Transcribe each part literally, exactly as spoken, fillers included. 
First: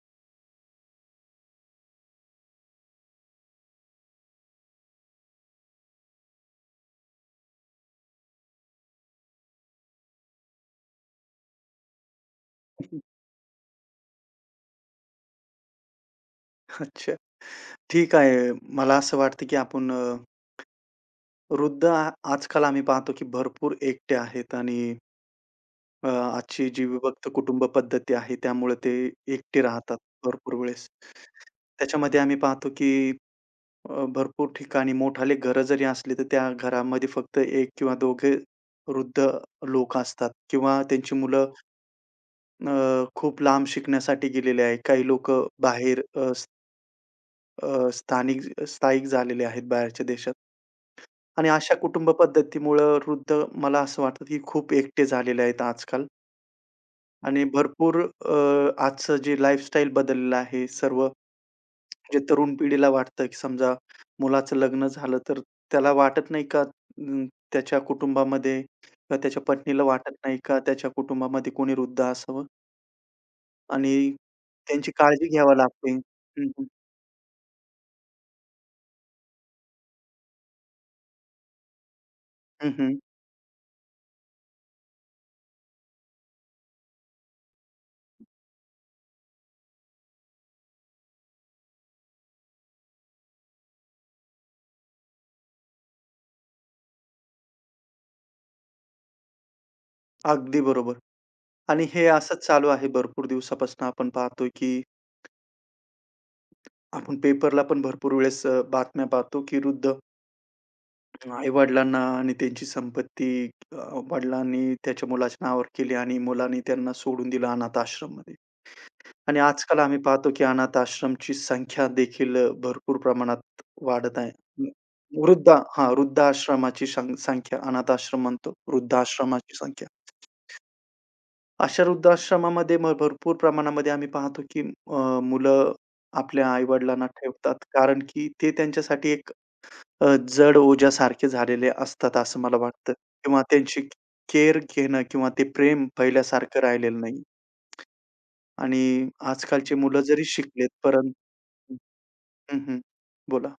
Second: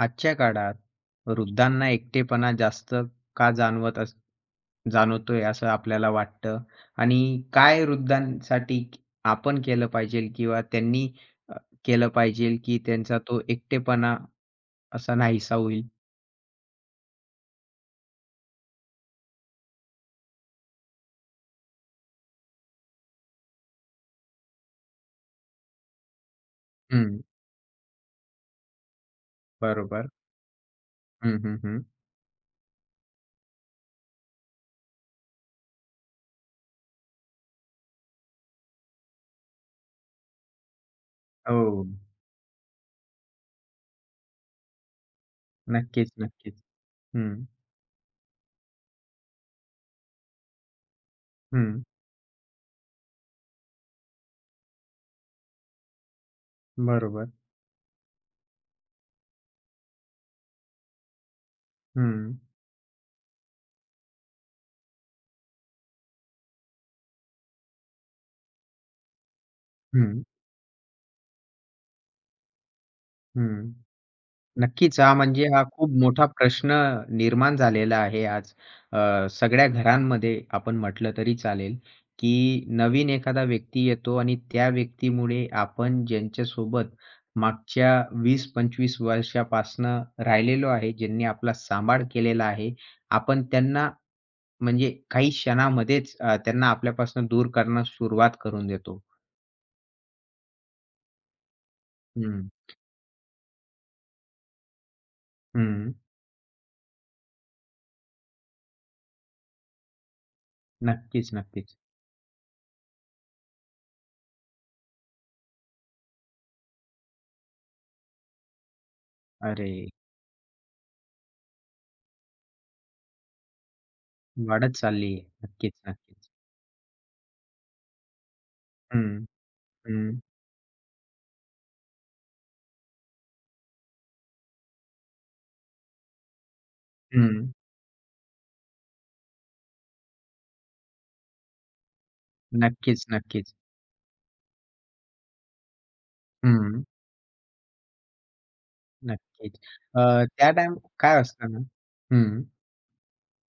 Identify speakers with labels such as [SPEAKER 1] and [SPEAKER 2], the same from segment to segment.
[SPEAKER 1] आजच्या काळात वृद्धांना एकटेपणा जास्त का जाणवत अस जाणवतोय असं आपल्याला वाटतं? आणि काय वृद्धांसाठी आपण केलं पाहिजे किंवा त्यांनी अ, केलं पाहिजे की त्यांचा तो एकटेपणा असा नाहीसा होईल?
[SPEAKER 2] अच्छा. ठीक आहे. मला असं वाटतं, की आपण अ, वृद्ध आ आजकाल आम्ही पाहतो, की भरपूर एकटे आहेत आणि अ, आजची जी
[SPEAKER 1] हं,
[SPEAKER 2] विभक्त कुटुंब पद्धती आहे, त्यामुळे ते एकटे राहतात
[SPEAKER 1] बरोबर.
[SPEAKER 2] भरपूर वेळेस.
[SPEAKER 1] हं, हं, हं.
[SPEAKER 2] त्याच्यामध्ये आम्ही पाहतो, की अ, भरपूर ठिकाणी मोठाले घरं जरी असली, तर त्या घरामध्ये फक्त एक किंवा 2घे वृद्ध लोक असतात किंवा त्यांची मुलं
[SPEAKER 1] हो.
[SPEAKER 2] अ, खूप लांब शिकण्यासाठी गेलेली आहे. काही लोकं बाहेर
[SPEAKER 1] नक्कीच,
[SPEAKER 2] अ, स-
[SPEAKER 1] नक्कीच. हं,
[SPEAKER 2] अ, स्थानिक स्थायिक झालेले आहेत बाहेरच्या देशात. आणि अशा
[SPEAKER 1] हं.
[SPEAKER 2] कुटुंब पद्धतीमुळं वृद्ध मला असं वाटतं, की खूप एकटे झालेले आहेत आजकाल.
[SPEAKER 1] बरोबर.
[SPEAKER 2] आणि भरपूर अ, आजचं जे लाईफस्टाईल बदललेलं आहे सर्व
[SPEAKER 1] हं,
[SPEAKER 2] जे तरुण पिढीला वाटतं, की समजा मुलाचं लग्न झालं, तर त्याला वाटत नाही का अं, त्याच्या कुटुंबामध्ये किंवा त्याच्या पत्नीला वाटत
[SPEAKER 1] हं,
[SPEAKER 2] नाही का त्याच्या कुटुंबामध्ये कोणी वृद्ध असावं
[SPEAKER 1] हं.
[SPEAKER 2] आणि त्यांची
[SPEAKER 1] नक्कीच. हा
[SPEAKER 2] काळजी
[SPEAKER 1] म्हणजे
[SPEAKER 2] घ्यावी
[SPEAKER 1] हा खूप
[SPEAKER 2] लागते.
[SPEAKER 1] मोठा
[SPEAKER 2] हं, हं.
[SPEAKER 1] प्रश्न निर्माण झालेला आहे आज. अ, सगळ्या घरांमध्ये आपण म्हटलं तरी चालेल, की
[SPEAKER 2] हं, हं.
[SPEAKER 1] नवीन एखादा व्यक्ती येतो आणि त्या व्यक्तीमुळे आपण ज्यांच्यासोबत मागच्या वीस पंचवीस वर्षापासनं राहिलेलो आहे, ज्यांनी आपला सांभाळ केलेला आहे, आपण त्यांना म्हणजे काही क्षणामध्येच अ, त्यांना आपल्यापासून दूर करण्यास सुरुवात करून देतो.
[SPEAKER 2] अगदी बरोबर. आणि हे असंच
[SPEAKER 1] हं,
[SPEAKER 2] चालू आहे भरपूर दिवसापासून आपण पाहतोय, की
[SPEAKER 1] हं.
[SPEAKER 2] आपण पेपरला पण भरपूर वेळेस अ, बातम्या पाहतो, की वृद्ध
[SPEAKER 1] नक्कीच, नक्कीच.
[SPEAKER 2] आई-वडिलांना आणि त्यांची संपत्ती अ, वडिलांनी त्याच्या मुलाच्या नावावर केली आणि मुलांनी त्यांना सोडून दिलं अनाथ आश्रममध्ये. आणि
[SPEAKER 1] अरे!
[SPEAKER 2] आजकाल आम्ही पाहतो, की अनाथ आश्रमची संख्या देखील अ, भरपूर प्रमाणात वाढत आहे.
[SPEAKER 1] वाढत चालली आहे.
[SPEAKER 2] वृद्ध,
[SPEAKER 1] नक्कीच,
[SPEAKER 2] हां,
[SPEAKER 1] नक्कीच.
[SPEAKER 2] वृद्धाश्रमाची सं संख्या, अनाथ आश्रम म्हणतो,
[SPEAKER 1] हं,
[SPEAKER 2] वृद्धाश्रमाची संख्या.
[SPEAKER 1] हं,
[SPEAKER 2] अशा वृद्धाश्रमामध्ये मग भरपूर प्रमाणामध्ये आम्ही पाहतो, की अ, मुलं आपल्या आई-वडिलांना
[SPEAKER 1] हं.
[SPEAKER 2] ठेवतात, कारण की ते त्यांच्यासाठी एक अ, जड ओझ्यासारखे झालेले असतात असं मला वाटतं
[SPEAKER 1] नक्कीच,
[SPEAKER 2] किंवा
[SPEAKER 1] नक्कीच.
[SPEAKER 2] त्यांची केअर घेणं किंवा ते प्रेम पहिल्यासारखं
[SPEAKER 1] हं,
[SPEAKER 2] राहिलेलं नाही. आणि
[SPEAKER 1] नक्कीच.
[SPEAKER 2] आजकालची मुलं
[SPEAKER 1] अ,
[SPEAKER 2] जरी
[SPEAKER 1] त्या
[SPEAKER 2] शिकलेत,
[SPEAKER 1] टाईम
[SPEAKER 2] परंतु
[SPEAKER 1] काय असतं ना हं.
[SPEAKER 2] हं, हं. बोला.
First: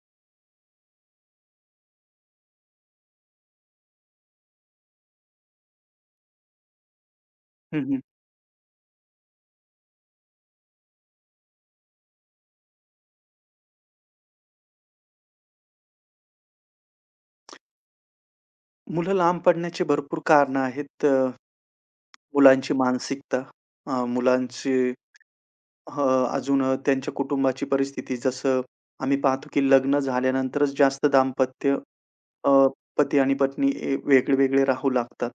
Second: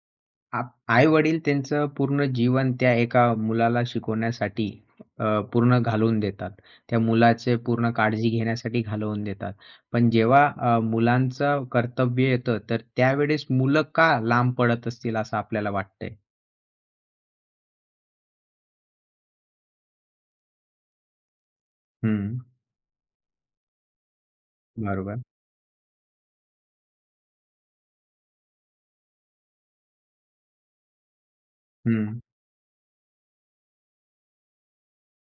[SPEAKER 1] आप आई-वडील त्यांचं पूर्ण जीवन त्या एका मुलाला शिकवण्यासाठी अ, पूर्ण घालवून देतात. त्या मुलाचे
[SPEAKER 2] हं,
[SPEAKER 1] पूर्ण
[SPEAKER 2] हं.
[SPEAKER 1] काळजी घेण्यासाठी घालवून देतात. पण जेव्हा अ, मुलांचं कर्तव्य येतं, तर त्यावेळेस मुलं का लांब पडत असतील असं आपल्याला वाटतंय?
[SPEAKER 2] मुलं लांब पडण्याची भरपूर कारणं आहेत. अ,
[SPEAKER 1] हं,
[SPEAKER 2] मुलांची मानसिकता, अ, मुलांची
[SPEAKER 1] बरोबर.
[SPEAKER 2] अ, अजून अ, त्यांच्या कुटुंबाची परिस्थिती. जसं आम्ही पाहतो की लग्न झाल्यानंतरच जास्त दाम्पत्य,
[SPEAKER 1] हं,
[SPEAKER 2] अ, पती आणि पत्नी ए वेगळे-वेगळे राहू लागतात.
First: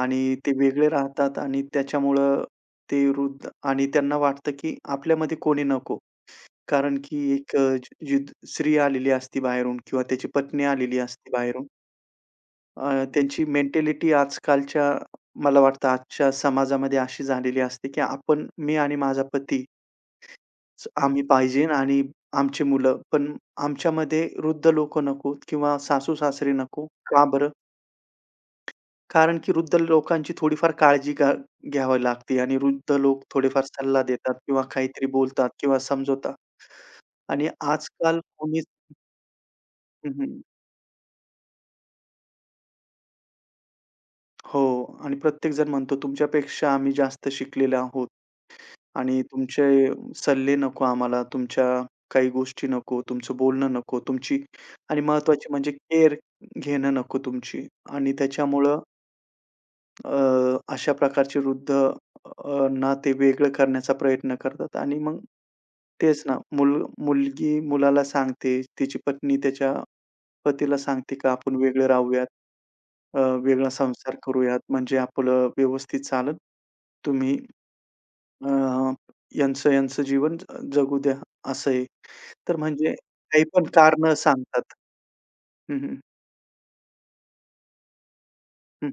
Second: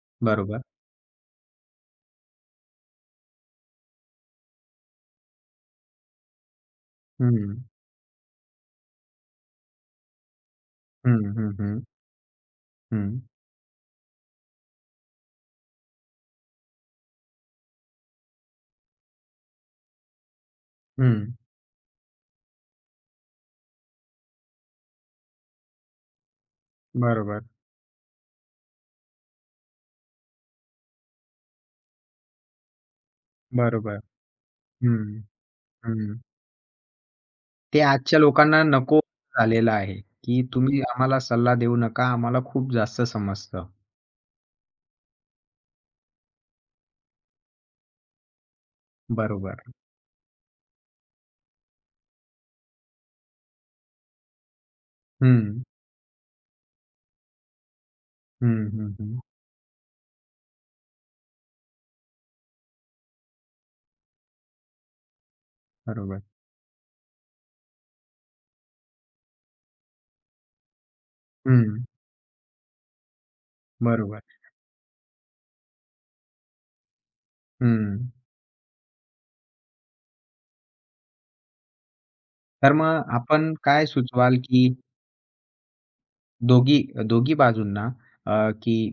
[SPEAKER 2] आणि ते
[SPEAKER 1] बरोबर.
[SPEAKER 2] वेगळे राहतात आणि त्याच्यामुळं ते वृद्ध, आणि त्यांना वाटतं, की आपल्यामध्ये कोणी नको. कारण की एक
[SPEAKER 1] हं,
[SPEAKER 2] अ, जिद स्त्री आलेली असती बाहेरून किंवा त्याची पत्नी आलेली
[SPEAKER 1] हं,
[SPEAKER 2] असते
[SPEAKER 1] हं,
[SPEAKER 2] बाहेरून.
[SPEAKER 1] हं,
[SPEAKER 2] अ,
[SPEAKER 1] हं,
[SPEAKER 2] त्यांची मेंटॅलिटी आजकालच्या, मला वाटतं आजच्या समाजामध्ये अशी झालेली असते, की आपण, मी आणि माझा पती, च- आम्ही
[SPEAKER 1] हं.
[SPEAKER 2] पाहिजे आणि आमची मुलं. पण आमच्यामध्ये वृद्ध लोकं नकोत किंवा सासू-सासरे नको. का
[SPEAKER 1] बरोबर.
[SPEAKER 2] बरं? कारण की वृद्ध लोकांची थोडीफार काळजी घ्या घ्यावी लागते आणि वृद्ध लोक थोडेफार
[SPEAKER 1] बरोबर.
[SPEAKER 2] सल्ला देतात किंवा
[SPEAKER 1] हं,
[SPEAKER 2] काहीतरी बोलतात किंवा
[SPEAKER 1] हं.
[SPEAKER 2] समजवतात. आणि
[SPEAKER 1] ते आजच्या
[SPEAKER 2] आजकाल
[SPEAKER 1] लोकांना
[SPEAKER 2] कोणीच,
[SPEAKER 1] नको झालेलं आहे,
[SPEAKER 2] हं,
[SPEAKER 1] की तुम्ही आम्हाला सल्ला देऊ नका, आम्हाला खूप जास्त समजतं.
[SPEAKER 2] हो, आणि प्रत्येकजण म्हणतो, "तुमच्यापेक्षा आम्ही जास्त शिकलेले आहोत आणि
[SPEAKER 1] बरोबर.
[SPEAKER 2] तुमचे सल्ले नको आम्हाला, तुमच्या काही गोष्टी नको, तुमचं बोलणं नको, तुमची आणि महत्त्वाची
[SPEAKER 1] हं,
[SPEAKER 2] म्हणजे केअर घेणं नको तुमची." आणि
[SPEAKER 1] हं,
[SPEAKER 2] त्याच्यामुळं
[SPEAKER 1] हं, हं.
[SPEAKER 2] अ, अशा प्रकारचे वृद्ध अ, ना ते वेगळं करण्याचा प्रयत्न करतात. आणि मग तेच
[SPEAKER 1] बरोबर.
[SPEAKER 2] ना, मुल मुलगी मुलाला सांगते, तिची पत्नी त्याच्या पतीला सांगते का आपण
[SPEAKER 1] हं,
[SPEAKER 2] वेगळे राहूयात, अ, वेगळा संसार
[SPEAKER 1] बरोबर.
[SPEAKER 2] करूयात, म्हणजे आपलं व्यवस्थित चालेल. तुम्ही
[SPEAKER 1] हं.
[SPEAKER 2] अ, यांचं-यांचं जीवन ज जगू द्या, असं आहे. तर
[SPEAKER 1] तर
[SPEAKER 2] म्हणजे
[SPEAKER 1] मग
[SPEAKER 2] काही
[SPEAKER 1] आपण
[SPEAKER 2] पण
[SPEAKER 1] काय
[SPEAKER 2] कारणं
[SPEAKER 1] सुचवाल,
[SPEAKER 2] सांगतात.
[SPEAKER 1] की
[SPEAKER 2] हं, हं.
[SPEAKER 1] दोघी दोघी बाजूंना अ, की
[SPEAKER 2] हं.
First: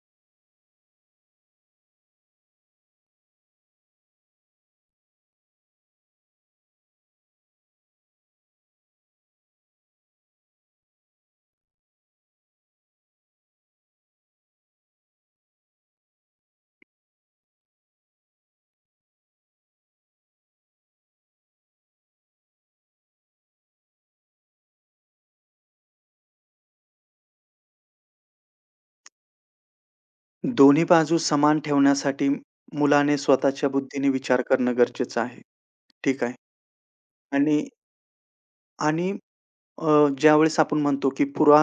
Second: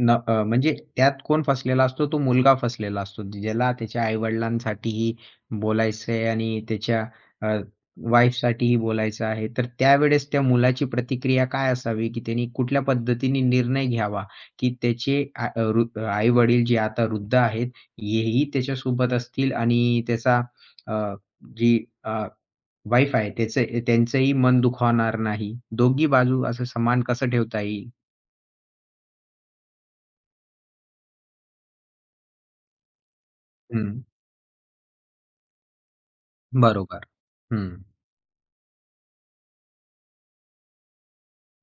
[SPEAKER 1] न अ, म्हणजे त्यात कोण फसलेला असतो? तो मुलगा फसलेला असतो. ज्याला त्याच्या आई बोलायचं आहे आणि त्याच्या अ, वाईफसाठीही बोलायचं आहे. तर त्यावेळेस त्या मुलाची प्रतिक्रिया काय असावी, की त्यांनी कुठल्या पद्धतीने निर्णय घ्यावा, की त्याचे आई-वडील जे आता वृद्ध आहेत, हेही त्याच्यासोबत असतील आणि त्याचा अ, जी अ, वाईफ आहे त्याचं त्यांचंही मन दुखावणार नाही. दोघी बाजू असं समान कसं ठेवता येईल?
[SPEAKER 2] दोन्ही बाजू समान ठेवण्यासाठी मुलाने स्वतःच्या
[SPEAKER 1] हं.
[SPEAKER 2] बुद्धीने विचार करणं गरजेचं आहे. ठीक आहे.
[SPEAKER 1] बरोबर.
[SPEAKER 2] आणि
[SPEAKER 1] हं.
[SPEAKER 2] आणि अ, ज्यावेळेस आपण म्हणतो, की पुरा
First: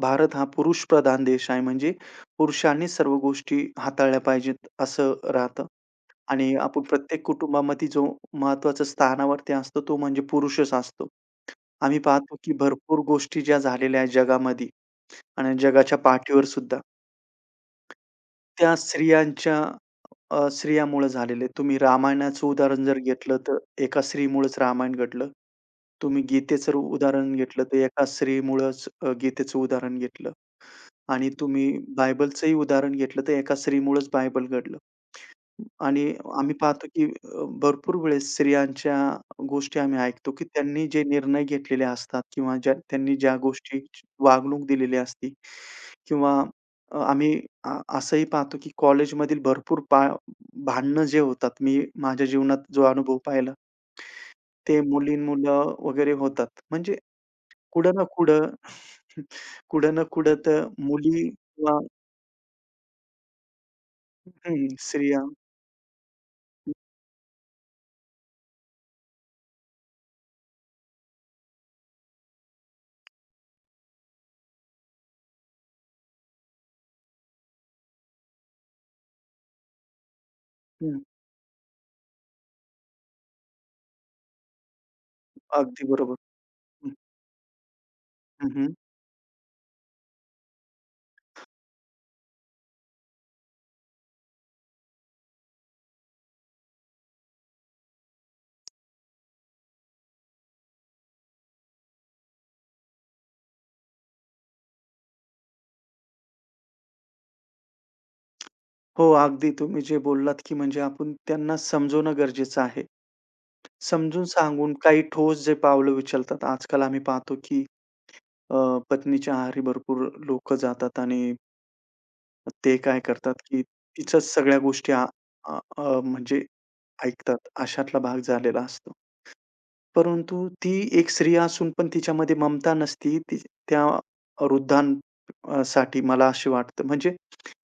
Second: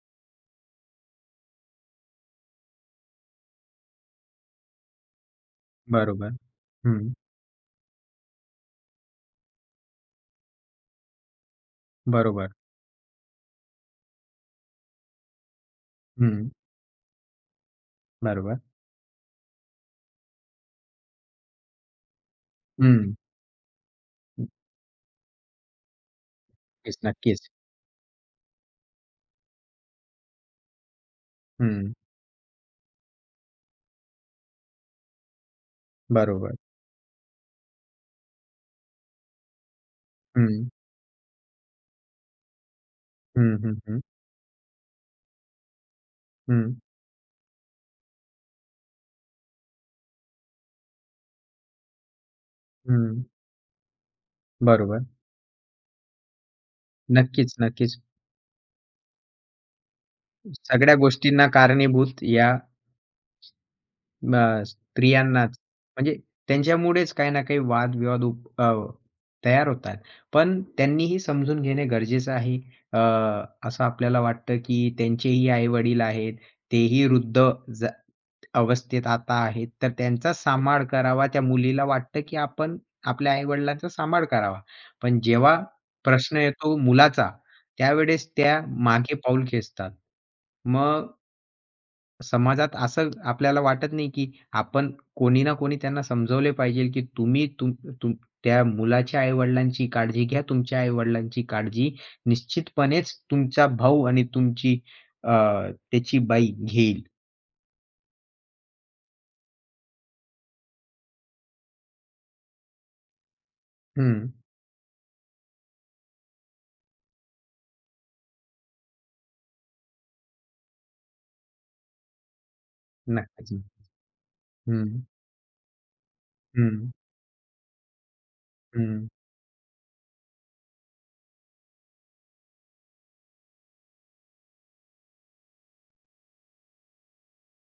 [SPEAKER 2] भारत हा पुरुषप्रधान देश आहे. म्हणजे पुरुषांनीच सर्व गोष्टी हाताळल्या पाहिजेत असं राहतं.
[SPEAKER 1] बरोबर.
[SPEAKER 2] आणि आपण
[SPEAKER 1] हं.
[SPEAKER 2] प्रत्येक कुटुंबामध्ये जो महत्त्वाच्या स्थानावरती असतो तो म्हणजे पुरुषच असतो. आम्ही पाहतो,
[SPEAKER 1] बरोबर.
[SPEAKER 2] की भरपूर गोष्टी ज्या झालेल्या आहेत जगामध्ये आणि जगाच्या पाठीवर
[SPEAKER 1] हं.
[SPEAKER 2] सुद्धा,
[SPEAKER 1] बरोबर.
[SPEAKER 2] त्या स्त्रियांच्या, अ, स्त्रियामुळे झालेले आहे. तुम्ही रामायणाचं उदाहरण जर
[SPEAKER 1] हं.
[SPEAKER 2] घेतलं, तर एका स्त्रीमुळेच रामायण घडलं. तुम्ही गीतेचं र-
[SPEAKER 1] नक्कीच,
[SPEAKER 2] उदाहरण
[SPEAKER 1] नक्कीच.
[SPEAKER 2] घेतलं, तर एका स्त्रीमुळेच अ, गीतेचं उदाहरण घेतलं. आणि तुम्ही
[SPEAKER 1] हं.
[SPEAKER 2] बायबलचंही उदाहरण घेतलं, तर एका स्त्रीमुळेच बायबल घडलं. आणि आम्ही
[SPEAKER 1] बरोबर.
[SPEAKER 2] पाहतो, की अ, भरपूर वेळेस स्त्रियांच्या गोष्टी आम्ही ऐकतो, की
[SPEAKER 1] हं.
[SPEAKER 2] त्यांनी जे निर्णय घेतलेले असतात किंवा ज्या त्यांनी ज्या
[SPEAKER 1] हं, हं, हं.
[SPEAKER 2] गोष्टीची वागणूक दिलेली असते किंवा
[SPEAKER 1] हं.
[SPEAKER 2] अ, आम्ही अ, असंही पाहतो, की कॉलेजमधील भरपूर पा भांडणं जे होतात, मी माझ्या जीवनात जो अनुभव
[SPEAKER 1] हं.
[SPEAKER 2] पाहिला, ते
[SPEAKER 1] बरोबर.
[SPEAKER 2] मुली-मुलं वगैरे होतात. म्हणजे
[SPEAKER 1] नक्कीच,
[SPEAKER 2] कुठं
[SPEAKER 1] नक्कीच.
[SPEAKER 2] ना कुठं कुठं ना कुठं तर
[SPEAKER 1] सगळ्या
[SPEAKER 2] मुली
[SPEAKER 1] गोष्टींना
[SPEAKER 2] किंवा
[SPEAKER 1] कारणीभूत या
[SPEAKER 2] हं,
[SPEAKER 1] अ,
[SPEAKER 2] स्त्रिया.
[SPEAKER 1] स्त्रियांनाच म्हणजे त्यांच्यामुळेच काही ना काही वाद-विवाद उप अ, तयार होतात. पण त्यांनीही समजून घेणे गरजेचं आहे. अ, असं आपल्याला वाटतं, की त्यांचेही आई-वडील आहेत. तेही वृद्ध जा अवस्थेत आता आहेत, तर त्यांचा सांभाळ
[SPEAKER 2] हं,
[SPEAKER 1] करावा. त्या मुलीला वाटतं, की आपण आपल्या आई-वडिलांचा सांभाळ करावा. पण जेव्हा
[SPEAKER 2] अगदी बरोबर.
[SPEAKER 1] प्रश्न येतो
[SPEAKER 2] हं,
[SPEAKER 1] मुलाचा, त्यावेळेस त्या
[SPEAKER 2] हं.
[SPEAKER 1] मागे पाऊल खेचतात. मग समाजात असं आपल्याला वाटत नाही, की आपण कोणी ना कोणी त्यांना समजवले पाहिजे, की तुम्ही तुम तुम त्या मुलाच्या आई-वडिलांची काळजी घ्या. तुमच्या आई-वडिलांची काळजी निश्चितपणेच तुमचा भाऊ आणि तुमची अ, त्याची बाई घेईल.
[SPEAKER 2] हो, अगदी तुम्ही जे बोललात, की म्हणजे आपण त्यांना समजवणं गरजेचं आहे. समजून
[SPEAKER 1] हं.
[SPEAKER 2] सांगून काही ठोस जे पावलं उचलतात. आजकाल आम्ही पाहतो, की अ, पत्नीच्या आहारी भरपूर लोकं जातात आणि ते काय करतात,
[SPEAKER 1] नक्कीच.
[SPEAKER 2] की तिच्याच सगळ्या
[SPEAKER 1] हं.
[SPEAKER 2] गोष्टी आ अ, अ, म्हणजे
[SPEAKER 1] हं,
[SPEAKER 2] ऐकतात. अशातला भाग झालेला असतो.
[SPEAKER 1] हं.
[SPEAKER 2] परंतु ती एक स्त्री असून पण तिच्यामध्ये ममता नसती. ती त्या वृद्धां अ, साठी, मला असे वाटतं. म्हणजे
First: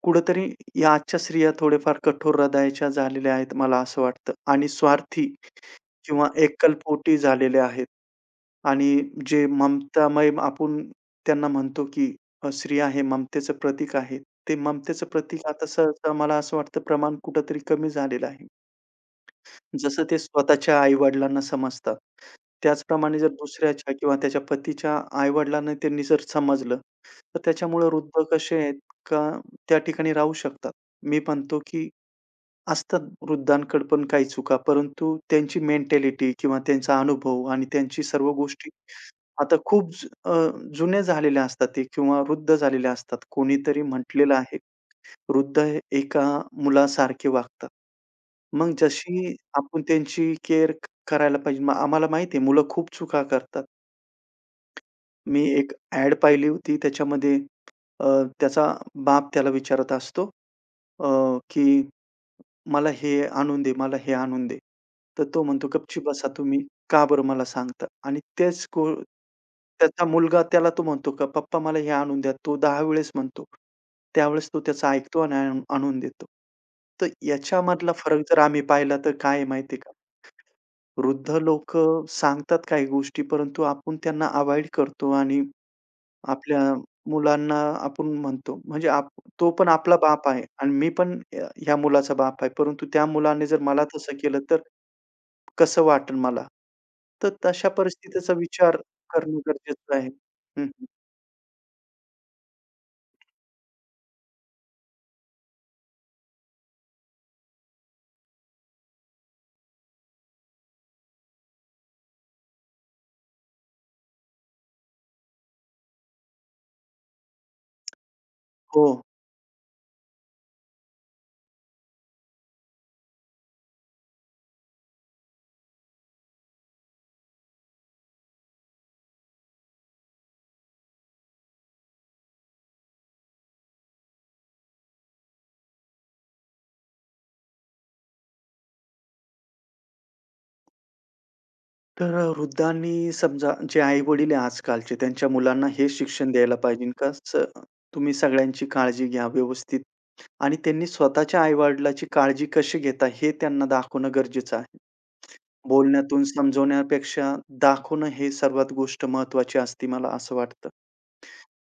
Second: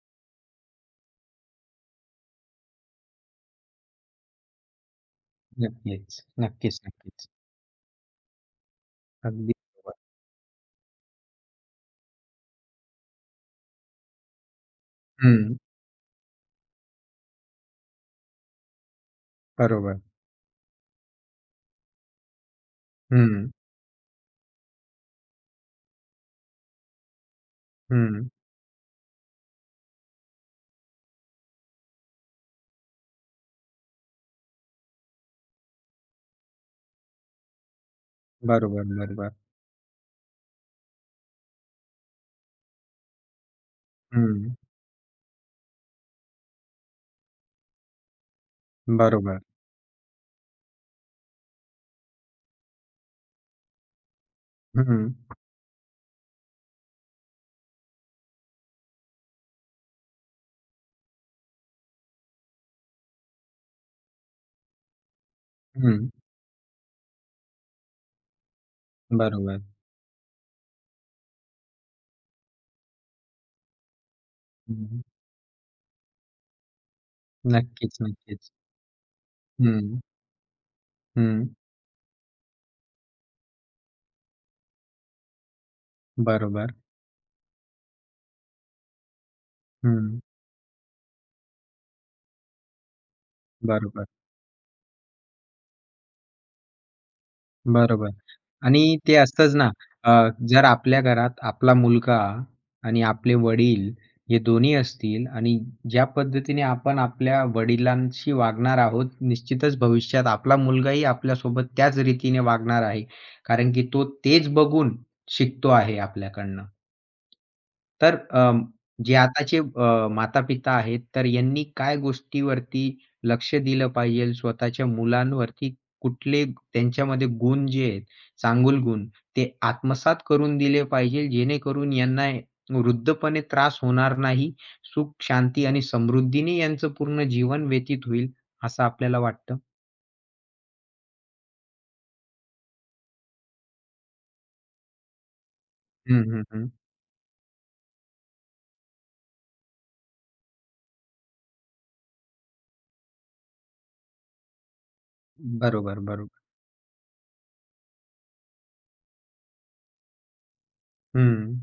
[SPEAKER 2] कुठेतरी या आजच्या स्त्रिया थोड्याफार कठोर हृदयाच्या झालेल्या आहेत मला असं वाटतं आणि स्वार्थी
[SPEAKER 1] नक्कीच,
[SPEAKER 2] किंवा
[SPEAKER 1] नक्कीच,
[SPEAKER 2] एकलपोटी
[SPEAKER 1] नक्कीच.
[SPEAKER 2] झालेल्या आहेत. आणि जे
[SPEAKER 1] अगदी बरोबर.
[SPEAKER 2] ममतामय आपण त्यांना म्हणतो, की अ, स्त्रिया हे ममतेचं प्रतीक आहे. ते ममतेचं प्रतीक
[SPEAKER 1] हं,
[SPEAKER 2] आता सहसा मला असं वाटतं प्रमाण कुठेतरी कमी झालेलं आहे.
[SPEAKER 1] बरोबर.
[SPEAKER 2] जसं ते स्वतःच्या आई-वडिलांना समजतात, त्याचप्रमाणे जर
[SPEAKER 1] हं,
[SPEAKER 2] दुसऱ्याच्या किंवा त्याच्या पतीच्या आई-वडिलांना त्यांनी जर समजलं, तर त्याच्यामुळे वृद्ध
[SPEAKER 1] हं.
[SPEAKER 2] कसे आहेत का त्या ठिकाणी राहू शकतात. मी म्हणतो की असतात वृद्धांकडे पण काही चुका, परंतु त्यांची मेंटॅलिटी किंवा त्यांचा अनुभव आणि त्यांची सर्व गोष्टी
[SPEAKER 1] बरोबर, बरोबर.
[SPEAKER 2] आता खूप ज अ, जुने झालेल्या असतात ते किंवा वृद्ध झालेले असतात. कोणीतरी म्हटलेलं
[SPEAKER 1] हं,
[SPEAKER 2] आहे, वृद्ध एका मुलासारखे वागतात. मग जशी
[SPEAKER 1] बरोबर.
[SPEAKER 2] आपण त्यांची केअर करायला पाहिजे. मग आम्हाला माहिती आहे, मुलं खूप चुका करतात.
[SPEAKER 1] हं,
[SPEAKER 2] मी एक ॲड पाहिली होती, त्याच्यामध्ये अ, त्याचा बाप त्याला विचारत असतो, अ, की "मला हे आणून दे, मला हे आणून दे." तर तो म्हणतो, "गपचूप
[SPEAKER 1] हं.
[SPEAKER 2] बसा तुम्ही, का बरं मला सांगता?" आणि तेच गो
[SPEAKER 1] बरोबर.
[SPEAKER 2] त्याचा मुलगा त्याला तो म्हणतो का "पप्पा मला हे आणून द्या." तो दहा वेळेस म्हणतो. त्यावेळेस तो त्याचं
[SPEAKER 1] हं.
[SPEAKER 2] ऐकतो आणि आणून आणून देतो. तर याच्यामधला
[SPEAKER 1] नक्कीच,
[SPEAKER 2] फरक जर
[SPEAKER 1] नक्कीच.
[SPEAKER 2] आम्ही पाहिला तर काय आहे माहिती आहे का?
[SPEAKER 1] हं,
[SPEAKER 2] वृद्ध
[SPEAKER 1] हं.
[SPEAKER 2] लोकं सांगतात काही गोष्टी, परंतु आपण त्यांना अव्हॉइड करतो आणि आपल्या
[SPEAKER 1] बरोबर.
[SPEAKER 2] मुलांना आपण म्हणतो. म्हणजे आप तो पण आपला
[SPEAKER 1] हं.
[SPEAKER 2] बाप आहे आणि मी पण अ, ह्या मुलाचा बाप आहे. परंतु त्या मुलाने जर मला
[SPEAKER 1] बरोबर,
[SPEAKER 2] तसं केलं, तर कसं वाटेल मला? तर तशा
[SPEAKER 1] बरोबर.
[SPEAKER 2] परिस्थितीचा विचार
[SPEAKER 1] आणि ते
[SPEAKER 2] करणं
[SPEAKER 1] असतंच ना,
[SPEAKER 2] गरजेचं आहे.
[SPEAKER 1] अ, जर
[SPEAKER 2] हं,
[SPEAKER 1] आपल्या घरात आपला मुलगा आणि आपले वडील हे दोन्ही असतील आणि ज्या पद्धतीने आपण आपल्या वडिलांशी वागणार आहोत, निश्चितच भविष्यात आपला मुलगाही आपल्यासोबत त्याच रीतीने वागणार आहे. कारण की तो तेच बघून शिकतो आहे आपल्याकडनं. तर अ,
[SPEAKER 2] हो.
[SPEAKER 1] जे आताचे माता-पिता आहेत, तर यांनी काय गोष्टीवरती लक्ष दिलं पाहिजे? स्वतःच्या मुलांवरती कुठले त्यांच्यामध्ये गुण जे आहेत चांगुल गुण. ते आत्मसात करून दिले पाहिजे जेणेकरून यांना वृद्धपणे त्रास होणार नाही. सुख, शांती आणि समृद्धीने यांचं पूर्ण जीवन व्यतीत होईल, असं आपल्याला वाटतं.
[SPEAKER 2] तर अ, वृद्धांनी समजा जे आई-वडील आजकालचे, त्यांच्या मुलांना हे
[SPEAKER 1] हं,
[SPEAKER 2] शिक्षण
[SPEAKER 1] हं,
[SPEAKER 2] द्यायला
[SPEAKER 1] हं.
[SPEAKER 2] पाहिजे का स तुम्ही सगळ्यांची काळजी घ्या व्यवस्थित. आणि त्यांनी स्वतःच्या आई-वडिलांची काळजी कशी घेता हे त्यांना दाखवणं गरजेचं आहे.
[SPEAKER 1] बरोबर,
[SPEAKER 2] बोलण्यातून
[SPEAKER 1] बरोबर.
[SPEAKER 2] समजवण्यापेक्षा दाखवणं हे सर्वात गोष्ट महत्त्वाची असते मला असं वाटतं.
[SPEAKER 1] हं.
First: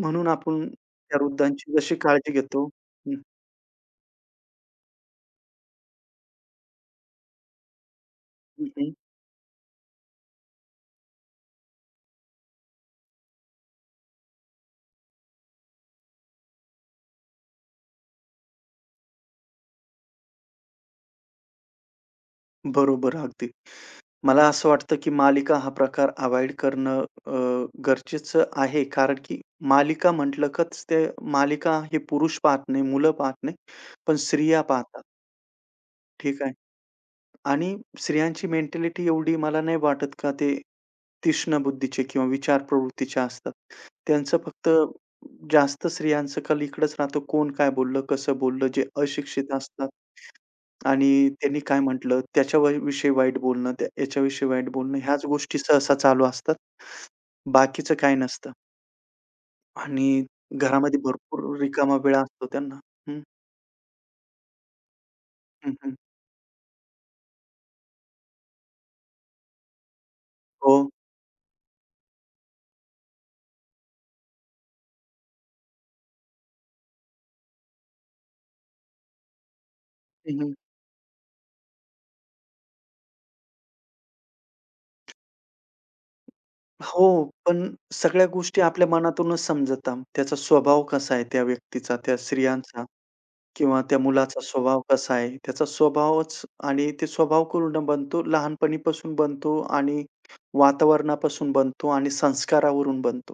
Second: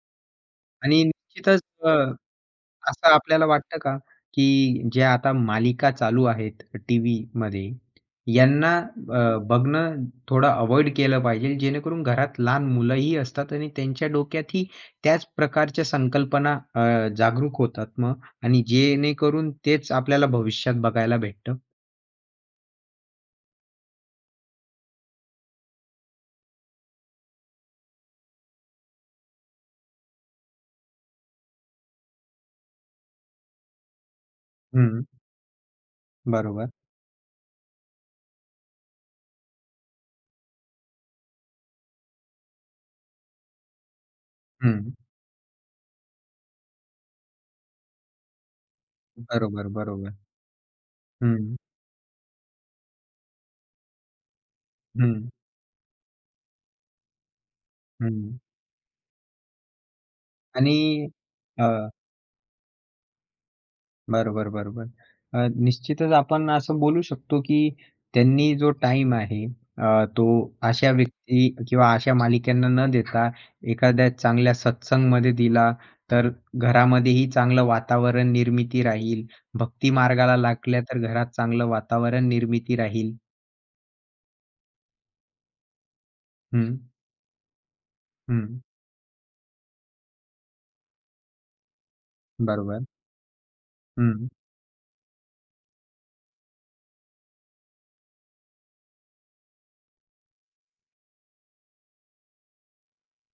[SPEAKER 2] म्हणून आपण
[SPEAKER 1] आणि
[SPEAKER 2] त्या
[SPEAKER 1] निश्चितच
[SPEAKER 2] वृद्धांची
[SPEAKER 1] अ
[SPEAKER 2] जशी काळजी घेतो.
[SPEAKER 1] असं
[SPEAKER 2] हं,
[SPEAKER 1] आपल्याला वाटतं का, की ज्या आता मालिका चालू आहेत टीव्हीमध्ये,
[SPEAKER 2] हं,
[SPEAKER 1] यांना
[SPEAKER 2] हं.
[SPEAKER 1] अ, बघणं थोडं अव्हॉइड केलं पाहिजे, जेणेकरून घरात लहान मुलंही असतात आणि त्यांच्या डोक्यातही त्याच प्रकारच्या संकल्पना अ, जागरूक होतात मग आणि जेणेकरून तेच आपल्याला भविष्यात बघायला भेटतं.
[SPEAKER 2] बरोबर अगदी. मला असं वाटतं, की मालिका हा प्रकार अव्हॉइड करणं अ, गरजेचं आहे. कारण की मालिका म्हटलं कच ते मालिका हे पुरुष पाहत नाही, मुलं पाहत नाही, पण स्त्रिया पाहतात.
[SPEAKER 1] हं,
[SPEAKER 2] ठीक आहे.
[SPEAKER 1] बरोबर.
[SPEAKER 2] आणि स्त्रियांची मेंटॅलिटी एवढी मला नाही वाटत का ते तीक्ष्ण बुद्धीचे किंवा विचार प्रवृत्तीच्या असतात. त्यांचं फक्त
[SPEAKER 1] हं,
[SPEAKER 2] जास्त स्त्रियांचं कल इकडंच राहतं, कोण काय बोललं, कसं बोललं, जे अशिक्षित
[SPEAKER 1] बरोबर,
[SPEAKER 2] असतात.
[SPEAKER 1] बरोबर.
[SPEAKER 2] आणि
[SPEAKER 1] हं,
[SPEAKER 2] त्यांनी काय म्हटलं, त्याच्या वय विषयी वाईट बोलणं, त्या याच्याविषयी वाईट बोलणं,
[SPEAKER 1] हं,
[SPEAKER 2] ह्याच गोष्टी सहसा चालू असतात. बाकीचं काही
[SPEAKER 1] हं.
[SPEAKER 2] नसतं. आणि
[SPEAKER 1] आणि
[SPEAKER 2] घरामध्ये भरपूर रिकामा वेळ असतो त्यांना. हं,
[SPEAKER 1] बरोबर, बरोबर. अ,
[SPEAKER 2] हं, हं.
[SPEAKER 1] निश्चितच आपण असं बोलू शकतो, की त्यांनी जो टाइम आहे अ, तो
[SPEAKER 2] हो.
[SPEAKER 1] अशा व्यक्ती किंवा अशा मालिकांना न देता एखाद्या चांगल्या सत्संगमध्ये दिला, तर घरामध्येही चांगलं वातावरण निर्मिती राहील. भक्ती मार्गाला
[SPEAKER 2] हं, हं.
[SPEAKER 1] लागल्या, तर घरात चांगलं वातावरण निर्मिती राहील. हं,
[SPEAKER 2] हो, पण सगळ्या
[SPEAKER 1] हं.
[SPEAKER 2] गोष्टी आपल्या मनातूनच समजतात. त्याचा स्वभाव कसा आहे त्या व्यक्तीचा, त्या स्त्रियांचा
[SPEAKER 1] बरोबर.
[SPEAKER 2] किंवा त्या
[SPEAKER 1] हं,
[SPEAKER 2] मुलाचा स्वभाव कसा आहे. त्याचा स्वभावच, आणि ते स्वभाव कुठून बनतो, लहानपणीपासून बनतो आणि वातावरणापासून बनतो आणि संस्कारावरून बनतो.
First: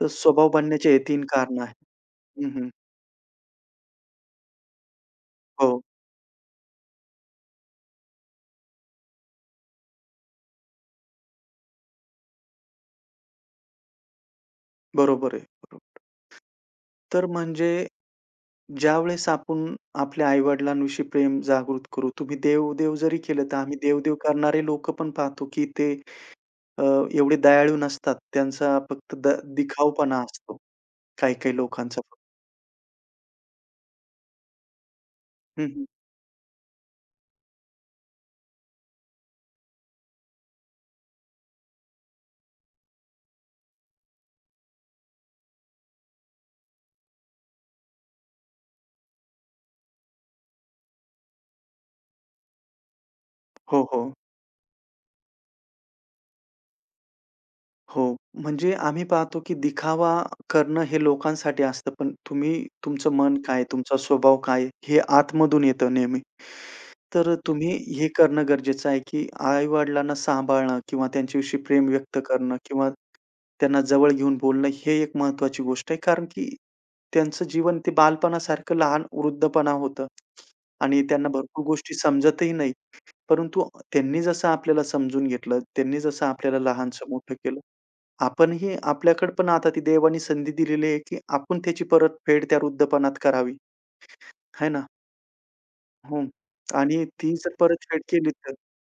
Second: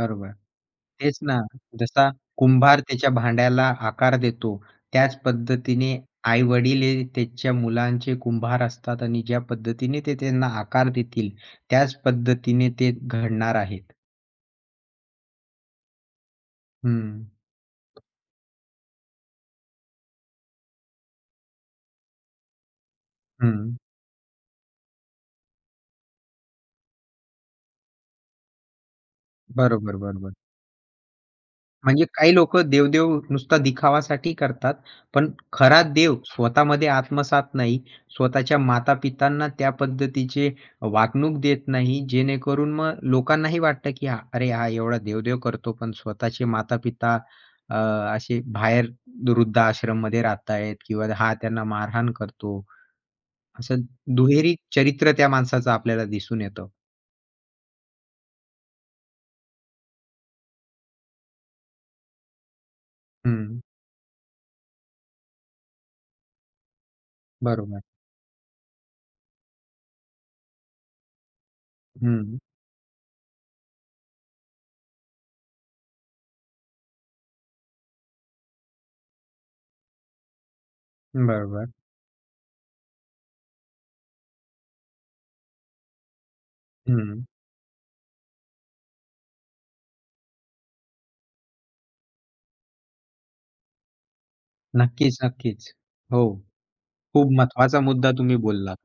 [SPEAKER 2] तर स्वभाव बनण्याचे हे
[SPEAKER 1] तेच
[SPEAKER 2] तीन
[SPEAKER 1] ना,
[SPEAKER 2] कारणं आहेत.
[SPEAKER 1] जसा
[SPEAKER 2] हं, हं.
[SPEAKER 1] कुंभार त्याच्या भांड्याला आकार देतो, त्याच
[SPEAKER 2] हो,
[SPEAKER 1] पद्धतीने आई-वडील हे त्याच्या मुलांचे कुंभार असतात आणि ज्या पद्धतीने ते त्यांना आकार देतील, त्याच पद्धतीने ते घडणार आहेत.
[SPEAKER 2] बरोबर आहे. बरोबर.
[SPEAKER 1] हं,
[SPEAKER 2] तर म्हणजे ज्यावेळेस आपण आपल्या आई-वडिलांविषयी प्रेम जागृत करू, तुम्ही देव-देव जरी केलं, तर आम्ही
[SPEAKER 1] हं.
[SPEAKER 2] देव-देव करणारे लोक पण पाहतो, की ते अ, एवढे दयाळू नसतात. त्यांचा फक्त द
[SPEAKER 1] बरोबर,
[SPEAKER 2] दिखाऊपणा
[SPEAKER 1] बरोबर.
[SPEAKER 2] असतो काही-काही लोकांचा.
[SPEAKER 1] म्हणजे काही लोकं देवदेव नुसता दिखावासाठी करतात, पण
[SPEAKER 2] हं,
[SPEAKER 1] खरा
[SPEAKER 2] हं.
[SPEAKER 1] देव स्वतःमध्ये आत्मसात नाही. स्वतःच्या माता-पितांना त्या पद्धतीचे वागणूक देत नाही, जेणेकरून मग लोकांनाही वाटतं, की हा- "अरे, हा एवढा देवदेव करतो, पण स्वतःचे माता-पिता अ, असे बाहेर वृद्धाश्रममध्ये राहतायत किंवा हा त्यांना मारहाण करतो." असं
[SPEAKER 2] हो, हो.
[SPEAKER 1] दुहेरी चरित्र त्या माणसाचं आपल्याला दिसून येतं.
[SPEAKER 2] हो. म्हणजे आम्ही पाहतो, की दिखावा करणं हे लोकांसाठी असतं, पण तुम्ही, तुमचं मन
[SPEAKER 1] हं,
[SPEAKER 2] काय, तुमचा स्वभाव काय, हे आतमधून येतं नेहमी. तर तुम्ही
[SPEAKER 1] बरोबर.
[SPEAKER 2] हे करणं गरजेचं आहे, की आई-वडिलांना सांभाळणं किंवा त्यांच्याविषयी प्रेम व्यक्त
[SPEAKER 1] हं,
[SPEAKER 2] करणं किंवा त्यांना जवळ घेऊन बोलणं, हे एक महत्त्वाची गोष्ट आहे. कारण की त्यांचं जीवन ते बालपणासारखं, लहान वृद्धपणा होतं आणि त्यांना भरपूर
[SPEAKER 1] बरोबर.
[SPEAKER 2] गोष्टी समजतही नाही. परंतु त्यांनी जसं आपल्याला समजून घेतलं, त्यांनी जसं आपल्याला लहानचं
[SPEAKER 1] हं.
[SPEAKER 2] मोठं केलं, आपणही आपल्याकडे पण आता ती देवाने संधी दिलेली आहे, की आपण त्याची परतफेड त्या वृद्धपणात करावी, आहे ना?
[SPEAKER 1] नक्कीच, नक्कीच.
[SPEAKER 2] हो.
[SPEAKER 1] हो.
[SPEAKER 2] आणि ती
[SPEAKER 1] खूप
[SPEAKER 2] जर
[SPEAKER 1] महत्वाचा
[SPEAKER 2] परतफेड
[SPEAKER 1] मुद्दा
[SPEAKER 2] केली
[SPEAKER 1] तुम्ही
[SPEAKER 2] तर
[SPEAKER 1] बोललात.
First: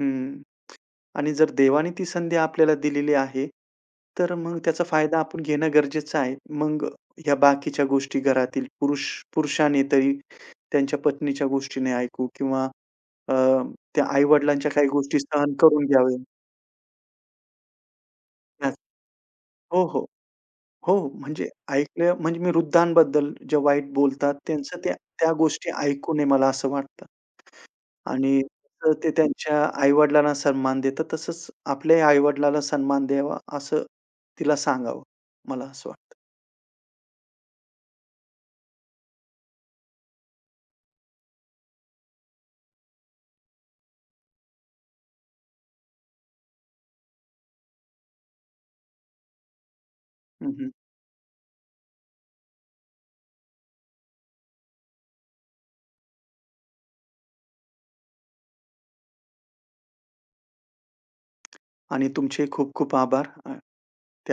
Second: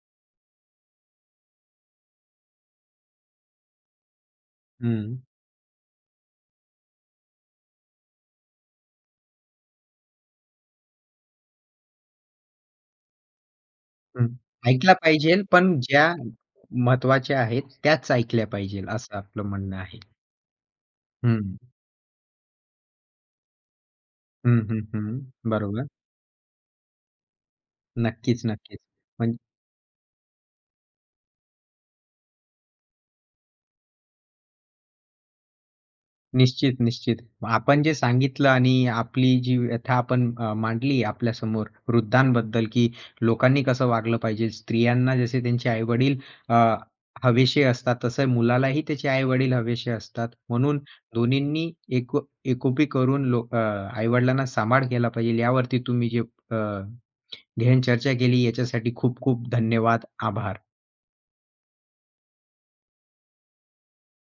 [SPEAKER 2] हं. आणि जर देवाने ती संधी आपल्याला दिलेली आहे, तर मग त्याचा
[SPEAKER 1] हं.
[SPEAKER 2] फायदा आपण घेणं गरजेचं आहे. मग ह्या बाकीच्या गोष्टी घरातील पुरुष पुरुषाने तरी त्यांच्या पत्नीच्या गोष्टी नाही ऐकू किंवा अ, त्या
[SPEAKER 1] हं.
[SPEAKER 2] आई-वडिलांच्या काही
[SPEAKER 1] ऐकला
[SPEAKER 2] गोष्टी
[SPEAKER 1] पाहिजेल,
[SPEAKER 2] सहन
[SPEAKER 1] पण
[SPEAKER 2] करून
[SPEAKER 1] ज्या
[SPEAKER 2] घ्यावे.
[SPEAKER 1] महत्वाच्या आहेत त्याच ऐकल्या
[SPEAKER 2] हां.
[SPEAKER 1] पाहिजेल असं आपलं म्हणणं
[SPEAKER 2] हो,
[SPEAKER 1] आहे.
[SPEAKER 2] हो. हो,
[SPEAKER 1] हं.
[SPEAKER 2] म्हणजे ऐकलं म्हणजे मी वृद्धांबद्दल जे वाईट बोलतात
[SPEAKER 1] हं,
[SPEAKER 2] त्यांचं
[SPEAKER 1] हं,
[SPEAKER 2] त्या त्या
[SPEAKER 1] हं.
[SPEAKER 2] गोष्टी
[SPEAKER 1] बरोबर.
[SPEAKER 2] ऐकू नये मला असं वाटतं. आणि
[SPEAKER 1] नक्कीच, नक्कीच.
[SPEAKER 2] तसं ते
[SPEAKER 1] म्हणजे
[SPEAKER 2] त्यांच्या आई सन्मान देतात, तसंच आपल्याही आई सन्मान द्यावा, असं तिला सांगावं. मला असं वाटतं.
[SPEAKER 1] निश्चित, निश्चित. आपण जे सांगितलं आणि आपली जी व्यथा आपण अ, मांडली आपल्यासमोर वृद्धांबद्दल, की लोकांनी कसं वागलं पाहिजे. स्त्रियांना जसे त्यांचे आई-वडील अ, हवेशीर असतात, तसं मुलालाही त्याचे आई-वडील हवेशीर असतात.
[SPEAKER 2] हं, हं.
[SPEAKER 1] म्हणून दोन्हींनी एको एकोपी करून लो आई-वडिलांना सांभाळ केला पाहिजे. यावरती तुम्ही जे अ, घेऊन चर्चा केली याच्यासाठी खूप खूप धन्यवाद, आभार.
[SPEAKER 2] आणि तुमचे खूप खूप आभार. अ,